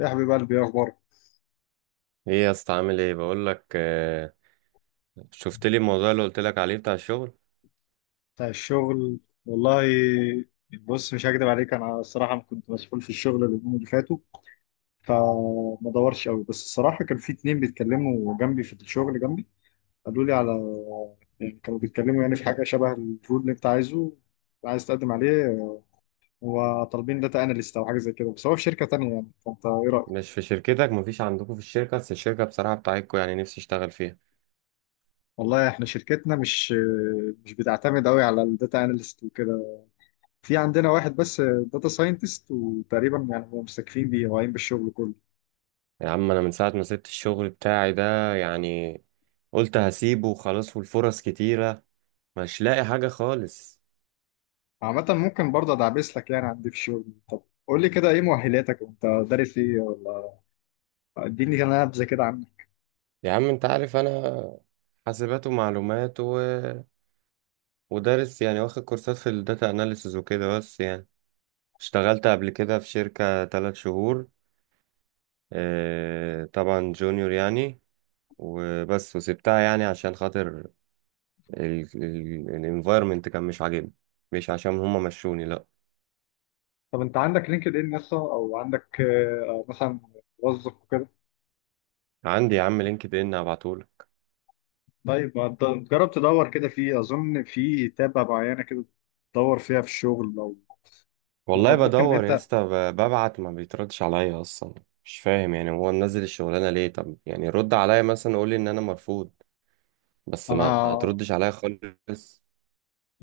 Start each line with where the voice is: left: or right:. left: يا حبيب قلبي، ايه اخبارك؟
right: ايه يا اسطى؟ عامل ايه؟ بقول لك، شفت لي الموضوع اللي قلت لك عليه بتاع الشغل.
left: بتاع الشغل. والله، بص، مش هكدب عليك، انا الصراحه كنت مسؤول في الشغل اليومين اللي فاتوا، فما دورش قوي. بس الصراحه كان في اتنين بيتكلموا جنبي في الشغل جنبي، قالوا لي على... يعني كانوا بيتكلموا يعني في حاجه شبه الرول اللي انت عايزه، عايز تقدم عليه، وطالبين داتا اناليست او حاجه زي كده، بس هو في شركه تانيه يعني. فانت ايه رايك؟
right: مش في شركتك؟ مفيش عندكم في الشركه؟ بس الشركه بصراحه بتاعتكم، يعني نفسي اشتغل فيها.
left: والله احنا شركتنا مش بتعتمد قوي على الداتا اناليست وكده. في عندنا واحد بس داتا ساينتست، وتقريبا يعني هم مستكفين بيه، واقعين بالشغل كله.
right: يا عم انا من ساعه ما سبت الشغل بتاعي ده، يعني قلت هسيبه وخلاص، والفرص كتيره، مش لاقي حاجه خالص.
left: عامة ممكن برضه ادعبس لك يعني عندي في الشغل. طب قول لي كده، ايه مؤهلاتك وانت دارس ايه ولا؟ اديني كده نبذة كده عنك.
right: يا عم انت عارف، انا حاسبات ومعلومات ودارس، يعني واخد كورسات في الداتا اناليسز وكده. بس يعني اشتغلت قبل كده في شركة 3 شهور. اه طبعا جونيور يعني، وبس. وسبتها يعني عشان خاطر الانفايرمنت كان مش عاجبني، مش عشان هما مشوني، لا.
left: طب انت عندك لينكد ان يسطا، او عندك مثلا موظف وكده؟
right: عندي يا عم لينكد ان، هبعتهولك.
left: طيب ما تد- جرب تدور كده، فيه اظن في تابة معينة كده تدور فيها في الشغل لو... لا، او
right: والله
left: ممكن إن
right: بدور يا
left: انت...
right: اسطى، ببعت، ما بيتردش عليا اصلا. مش فاهم يعني هو منزل الشغلانه ليه؟ طب يعني رد عليا مثلا، قول لي ان انا مرفوض، بس ما
left: انا
right: تردش عليا خالص.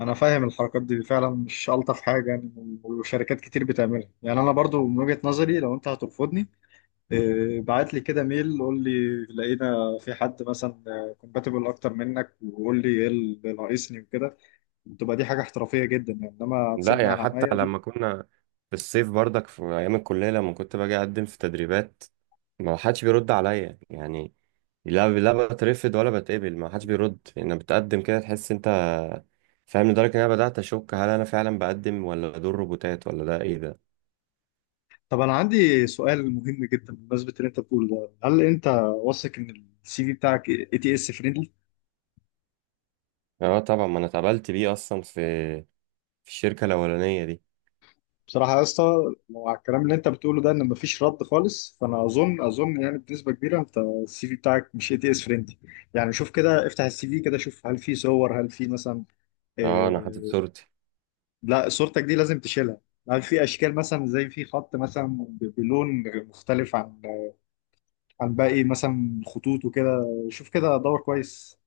left: انا فاهم الحركات دي، فعلا مش الطف حاجه يعني، وشركات كتير بتعملها. يعني انا برضو من وجهه نظري، لو انت هترفضني بعت لي كده ميل قول لي لقينا في حد مثلا كومباتبل اكتر منك، وقول لي ايه اللي ناقصني وكده، تبقى دي حاجه احترافيه جدا يعني. انما
right: لا
left: تسيبني
right: يعني،
left: على
right: حتى
left: عماية دي...
right: لما كنا في الصيف برضك، في ايام الكليه لما كنت باجي اقدم في تدريبات، ما حدش بيرد عليا يعني. لا، لا بترفض ولا بتقبل، ما حدش بيرد. انا بتقدم كده تحس انت فاهم، لدرجة ان انا بدأت اشك هل انا فعلا بقدم ولا دول روبوتات ولا ده ايه ده.
left: طب انا عندي سؤال مهم جدا بمناسبه اللي انت بتقوله ده، هل انت واثق ان السي في بتاعك اي تي اس فريندلي؟
right: اه طبعا، ما انا اتقبلت بيه اصلا في الشركة الاولانية دي.
left: بصراحة يا اسطى، لو على الكلام اللي انت بتقوله ده ان مفيش رد خالص، فانا اظن يعني بنسبة كبيرة انت السي في بتاعك مش اي تي اس فريندلي. يعني شوف كده، افتح السي في كده، شوف هل في صور، هل في مثلا...
right: اه انا حاطط
left: اه،
right: صورتي.
left: لا، صورتك دي لازم تشيلها. هل في اشكال مثلا، زي في خط مثلا بلون مختلف عن باقي مثلا خطوط وكده؟ شوف كده، دور كويس.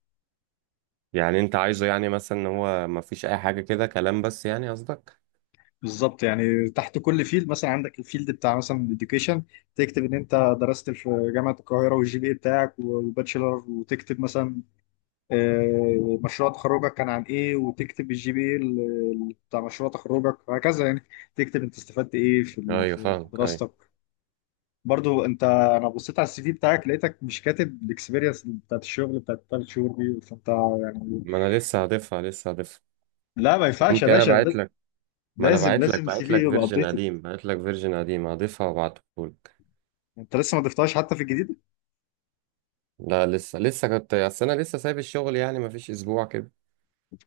right: يعني انت عايزه يعني مثلا ان هو ما فيش اي حاجة كده، كلام بس يعني، قصدك؟
left: بالظبط، يعني تحت كل فيلد، مثلا عندك الفيلد بتاع مثلا الاديوكيشن، تكتب ان انت درست في جامعه القاهره، والجي بي بتاعك، وباتشلر، وتكتب مثلا مشروع تخرجك كان عن ايه، وتكتب الجي بي بتاع مشروع تخرجك، وهكذا يعني. تكتب انت استفدت ايه في ال-
right: ايوه،
left: في في
right: فاهمك، ايوه.
left: دراستك. برضو انت، انا بصيت على السي في بتاعك، لقيتك مش كاتب الاكسبيرينس بتاعت الشغل بتاعت الثلاث شهور دي، فانت يعني...
right: ما انا لسه هضيفها.
left: لا، ما ينفعش يا
right: ممكن، انا
left: باشا،
right: بعت
left: لازم.
right: لك. ما انا
left: لازم
right: بعت لك
left: لازم السي
right: بعت
left: في
right: لك
left: يبقى
right: فيرجن
left: ابديتد.
right: قديم، بعت لك فيرجن قديم، هضيفها وابعته.
left: انت لسه ما ضفتهاش حتى في الجديد؟
right: لا، لسه كنت، اصل انا لسه سايب الشغل يعني، ما فيش اسبوع كده.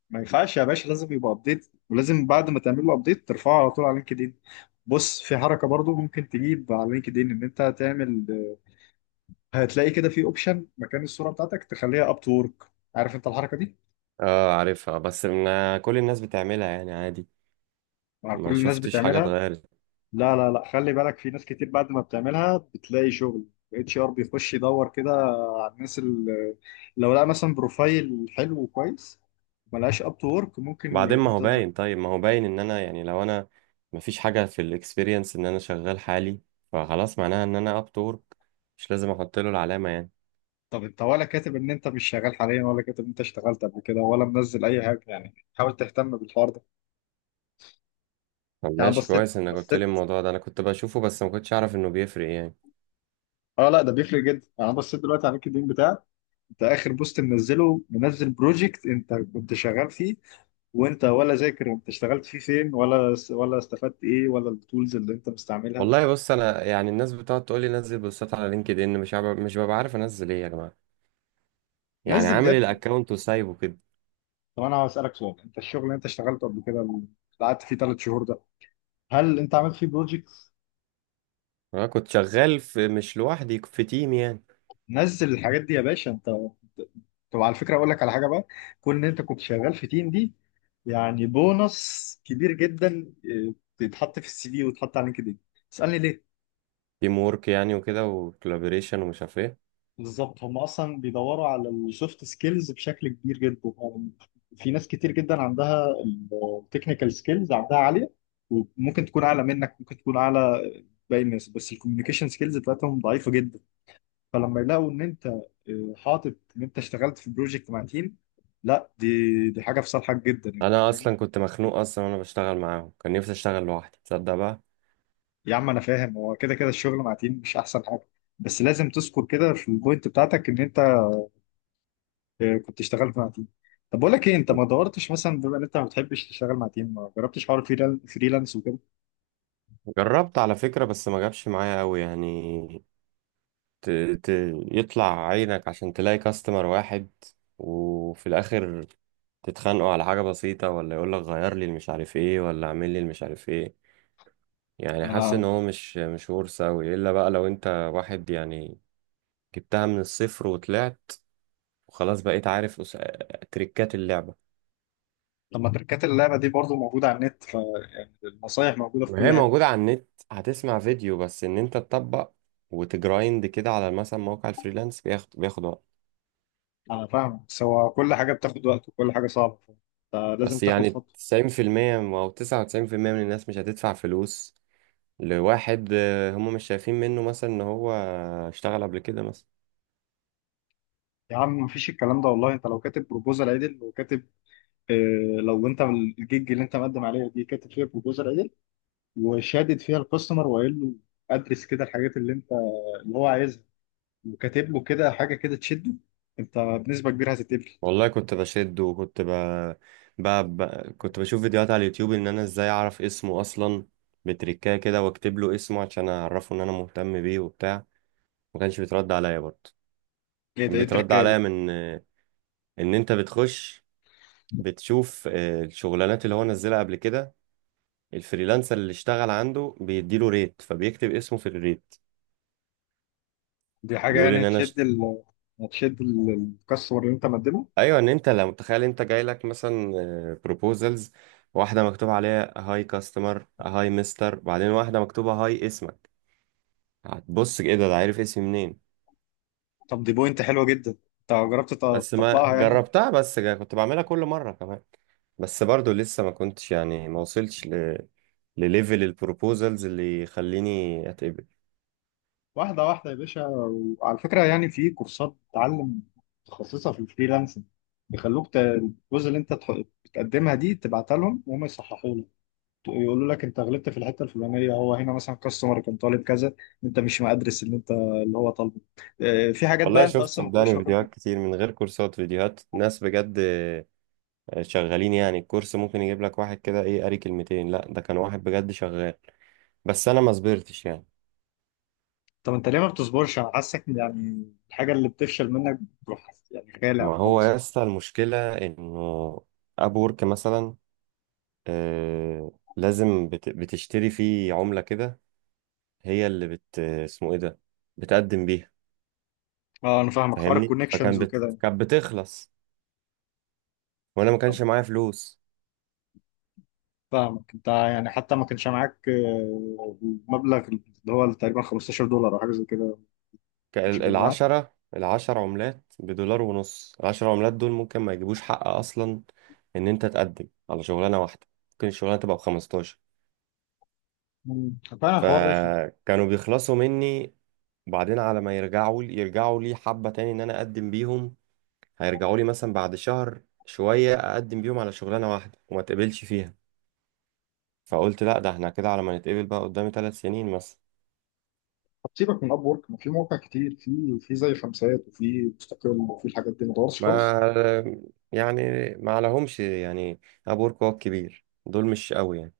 left: ما ينفعش يا باشا، لازم يبقى ابديت، ولازم بعد ما تعمل له ابديت ترفعه على طول على لينكدين. بص، في حركه برضو ممكن تجيب على لينكدين، ان انت هتعمل... هتلاقي كده في اوبشن مكان الصوره بتاعتك تخليها اب تو ورك. عارف انت الحركه دي؟
right: اه عارفها، بس من كل الناس بتعملها، يعني عادي،
left: مع
right: ما
left: كل الناس
right: شفتش حاجه
left: بتعملها.
right: اتغيرت.
left: لا، لا، لا، خلي بالك، في ناس كتير بعد ما بتعملها بتلاقي شغل. اتش ار بيخش يدور كده على الناس اللي... لو لقى مثلا بروفايل حلو وكويس ملهاش اب تو ورك ممكن
right: بعدين ما هو
left: يفض.
right: باين، طيب ما هو باين ان انا يعني، لو انا ما فيش حاجه في الاكسبيرينس ان انا شغال حالي، فخلاص معناها ان انا اب تورك، مش لازم احط له العلامه يعني.
left: طب انت ولا كاتب ان انت مش شغال حاليا، ولا كاتب ان انت اشتغلت قبل كده، ولا منزل اي حاجه؟ يعني حاول تهتم بالحوار ده.
right: طب
left: يعني
right: ماشي،
left: بصيت
right: كويس انك قلت لي
left: بصيت
right: الموضوع ده، انا كنت بشوفه بس ما كنتش اعرف انه بيفرق يعني.
left: اه، لا، ده بيفرق جدا يعني. انا بصيت دلوقتي على اللينكد ان بتاعك، انت اخر بوست منزله، منزل بروجكت انت كنت شغال فيه، وانت ولا ذاكر انت اشتغلت فيه فين، ولا استفدت ايه، ولا التولز اللي انت مستعملها.
right: والله بص، انا يعني، الناس بتقعد تقول لي نزل بوستات على لينكد ان، مش ببقى عارف انزل ايه يا جماعه، يعني
left: نزل ده يا
right: عامل
left: ابني.
right: الاكونت وسايبه كده.
left: طب انا هسالك سؤال، انت الشغل اللي انت اشتغلته قبل كده، اللي قعدت فيه 3 شهور ده، هل انت عملت فيه بروجكت؟
right: انا كنت شغال في، مش لوحدي، في تيم يعني.
left: نزل الحاجات دي يا باشا. انت طب على فكره، اقول لك على حاجه بقى، كون ان انت كنت شغال في تيم دي يعني بونص كبير جدا. اه، بيتحط في السي في ويتحط على لينكدين. تسالني ليه؟
right: تيم وورك يعني وكده، وكولابوريشن ومش عارف ايه.
left: بالظبط، هم اصلا بيدوروا على السوفت سكيلز بشكل كبير جدا يعني. في ناس كتير جدا عندها التكنيكال سكيلز عندها عاليه، وممكن تكون اعلى منك، ممكن تكون اعلى باقي الناس، بس الكوميونيكيشن سكيلز بتاعتهم ضعيفه جدا. فلما يلاقوا ان انت حاطط ان انت اشتغلت في بروجكت مع تيم، لا، دي حاجه في صالحك جدا يعني،
right: انا
left: فاهمني؟
right: اصلا كنت مخنوق اصلا وانا بشتغل معاهم، كان نفسي اشتغل لوحدي تصدق بقى.
left: يا عم انا فاهم، هو كده كده الشغل مع تيم مش احسن حاجه، بس لازم تذكر كده في البوينت بتاعتك ان انت كنت اشتغلت مع تيم. طب بقول لك ايه، انت ما دورتش مثلا، بما ان انت ما بتحبش تشتغل مع تيم، ما جربتش حوار فريلانس وكده؟
right: جربت على فكرة، بس ما جابش معايا قوي يعني. ت... ت... يطلع عينك عشان تلاقي كاستمر واحد، وفي الاخر تتخانقوا على حاجة بسيطة، ولا يقول لك غير لي المش عارف ايه، ولا اعمل لي المش عارف ايه، يعني حاسس ان
left: انا
right: هو مش ورثة قوي، الا بقى لو انت واحد يعني جبتها من الصفر وطلعت، وخلاص بقيت عارف تريكات اللعبة.
left: لما تركات اللعبه دي برضو موجوده على النت، فالنصايح موجوده في
right: ما هي
left: كل حته.
right: موجودة على النت، هتسمع فيديو، بس ان انت تطبق وتجرايند كده على مثلا موقع الفريلانس بياخد وقت.
left: انا فاهم، بس هو كل حاجه بتاخد وقت وكل حاجه صعبه، فلازم
right: بس
left: تاخد
right: يعني
left: خطوه.
right: 90% او 99% من الناس مش هتدفع فلوس لواحد، هم مش شايفين منه مثلا ان هو اشتغل قبل كده مثلا.
left: يا عم مفيش الكلام ده، والله انت لو كاتب بروبوزال عدل، وكاتب... اه لو انت الجيج اللي انت مقدم عليها دي كاتب فيها بروبوزال عدل، وشادد فيها الكاستمر، وقايل له ادرس كده الحاجات اللي انت... اللي هو عايزها، وكاتب له كده حاجه كده تشده، انت بنسبه كبيره هتتقبل.
right: والله كنت بشد، وكنت ب... ب... ب... كنت بشوف فيديوهات على اليوتيوب ان انا ازاي اعرف اسمه اصلا، بتريكاه كده واكتب له اسمه عشان اعرفه ان انا مهتم بيه وبتاع. ما كانش بيترد عليا برضه.
left: ايه ده،
right: كان
left: ايه
right: بيترد
left: التركايه
right: عليا
left: دي؟
right: من ان انت بتخش، بتشوف الشغلانات اللي هو نزلها قبل كده، الفريلانسر اللي اشتغل عنده بيديله ريت، فبيكتب اسمه في الريت.
left: دي حاجه
right: بيقول
left: يعني
right: ان انا
left: هتشد ال... هتشد ال- الكاستمر اللي انت مقدمه.
right: ايوه، ان انت لو متخيل انت جاي لك مثلا بروبوزلز، واحده مكتوب عليها هاي كاستمر هاي مستر، بعدين واحده مكتوبه هاي اسمك، هتبص ايه ده، ده عارف اسمي منين؟
left: طب دي بوينت حلوه جدا، انت جربت
right: بس ما
left: تطبقها يعني؟
right: جربتها، بس كنت بعملها كل مرة كمان، بس برضو لسه ما كنتش يعني، ما وصلتش لليفل البروبوزلز اللي يخليني اتقبل.
left: واحدة واحدة يا باشا. وعلى فكرة، يعني في كورسات تعلم متخصصة في الفريلانسنج، بيخلوك الجزء اللي انت بتقدمها دي تبعتها لهم، وهم يصححوا لك، يقولوا لك انت غلطت في الحتة الفلانية، هو هنا مثلا كاستمر كان طالب كذا، انت مش مقدرس اللي انت... اللي هو طالبه. اه، في حاجات بقى
right: والله
left: انت
right: شفت
left: اصلا ما بتبقاش
right: صدقني
left: واخد بالك.
right: فيديوهات كتير من غير كورسات، فيديوهات ناس بجد شغالين يعني. الكورس ممكن يجيب لك واحد كده ايه، قاري كلمتين، لا ده كان واحد بجد شغال، بس انا ما صبرتش يعني.
left: طب انت ليه ما بتصبرش؟ انا حاسك يعني الحاجة اللي بتفشل منك بتروح يعني غالي
right: ما
left: او
right: هو يا
left: خلاص.
right: اسطى المشكلة انه اب وورك مثلا، آه لازم بتشتري فيه عملة كده، هي اللي اسمه ايه ده، بتقدم بيها.
left: اه انا فاهمك، حوار
right: فاهمني،
left: الكونكشنز
right: فكان
left: وكده.
right: كانت بتخلص، وانا ما كانش معايا فلوس.
left: فاهمك، انت يعني حتى ما كانش معاك المبلغ اللي هو تقريبا $15 او حاجه زي كده، ما كانش بيبقى معاك.
right: العشر عملات بدولار ونص، العشر عملات دول ممكن ما يجيبوش حق اصلا ان انت تقدم على شغلانة واحدة، ممكن الشغلانة تبقى بـ15.
left: فعلا الحوار رخم.
right: فكانوا بيخلصوا مني، وبعدين على ما يرجعوا لي، حبة تاني ان انا اقدم بيهم، هيرجعوا لي مثلا بعد شهر شوية اقدم بيهم على شغلانة واحدة وما تقبلش فيها، فقلت لا، ده احنا كده على ما نتقبل بقى قدامي 3 سنين مثلا.
left: طب سيبك من اب ورك، ما في مواقع كتير، في زي خمسات، وفي مستقل، وفي الحاجات دي، ما دورش خالص.
right: ما يعني ما عليهمش يعني، ابورك هو الكبير، دول مش قوي يعني.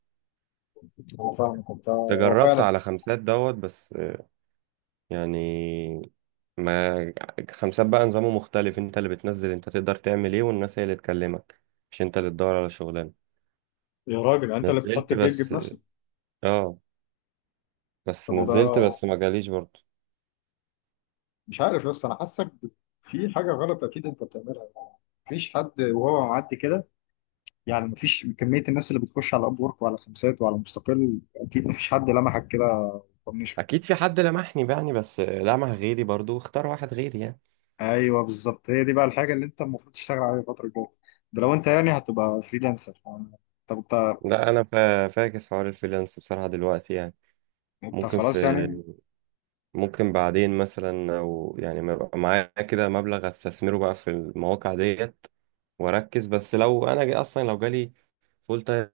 left: هو فاهمك، انت هو
right: تجربت
left: فعلا...
right: على خمسات دوت بس يعني، ما خمسات بقى نظامه مختلف، انت اللي بتنزل انت تقدر تعمل ايه، والناس هي اللي تكلمك، مش انت اللي تدور على شغلانه.
left: يا راجل انت اللي بتحط
right: نزلت
left: الجيج
right: بس،
left: بنفسك.
right: اه بس
left: طب
right: نزلت،
left: وده...
right: بس ما جاليش برضه.
left: مش عارف، بس انا حاسك في حاجه غلط اكيد انت بتعملها يعني. مفيش حد وهو معدي كده، يعني مفيش كميه الناس اللي بتخش على اب ورك، وعلى خمسات، وعلى مستقل، اكيد مفيش حد لمحك كده.
right: اكيد في حد لمحني يعني، بس لمح غيري برضه، اختار واحد غيري يعني.
left: ايوه بالظبط، هي دي بقى الحاجه اللي انت المفروض تشتغل عليها الفتره الجايه، ده لو انت يعني هتبقى فريلانسر. طب انت...
right: لا انا فاكس حوار الفريلانس بصراحه دلوقتي يعني.
left: انت
right: ممكن في
left: خلاص يعني؟
right: ممكن بعدين مثلا، او يعني ما يبقى معايا كده مبلغ استثمره بقى في المواقع ديت، واركز بس. لو انا جاي اصلا، لو جالي فول تايم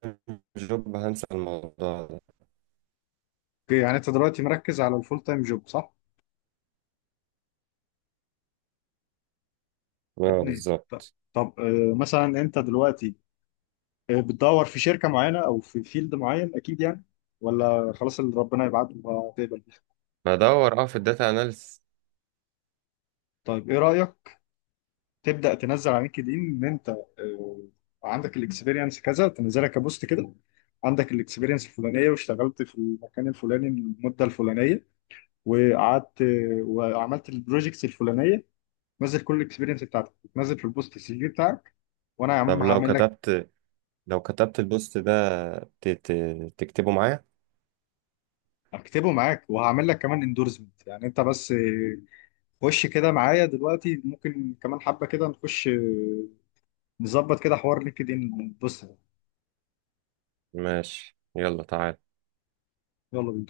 right: جوب، هنسى الموضوع ده.
left: اوكي، يعني انت دلوقتي مركز على الفول تايم جوب صح؟ يا
right: اه
left: ابني
right: بالظبط.
left: طب مثلا انت دلوقتي بتدور في شركه معينه، او في فيلد معين، اكيد يعني؟ ولا خلاص اللي ربنا يبعته هتقبل بيه؟
right: بدور، اه، في الداتا اناليسيس.
left: طيب ايه رايك تبدا تنزل على لينكد ان ان انت آه، عندك الاكسبيرينس كذا، تنزلها كبوست كده، عندك الاكسبيرينس الفلانيه، واشتغلت في المكان الفلاني المده الفلانيه، وقعدت وعملت البروجيكتس الفلانيه. نزل كل الاكسبيرينس بتاعتك، نزل في البوست السي في بتاعك، وانا يا
right: طب
left: عم هعمل لك...
right: لو كتبت البوست ده، تكتبه معايا؟
left: اكتبه معاك، وهعمل لك كمان اندورسمنت، يعني انت بس خش كده معايا دلوقتي، ممكن كمان حبه كده نخش نظبط كده حوار لينكد ان، بص ده.
right: ماشي، يلا تعال.
left: يلا بينا.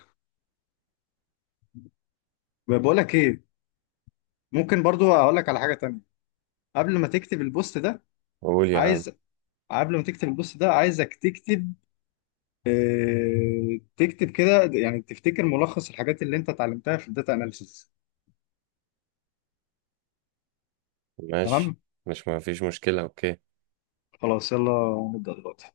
left: بقول لك ايه، ممكن برضو اقول لك على حاجه تانية قبل ما تكتب البوست ده.
right: قول يا عم.
left: عايز قبل ما تكتب البوست ده عايزك تكتب تكتب كده يعني تفتكر ملخص الحاجات اللي انت اتعلمتها في الداتا اناليسيس. تمام؟
right: ماشي، مش ما فيش مشكله، اوكي.
left: خلاص يلا، نبدأ دلوقتي.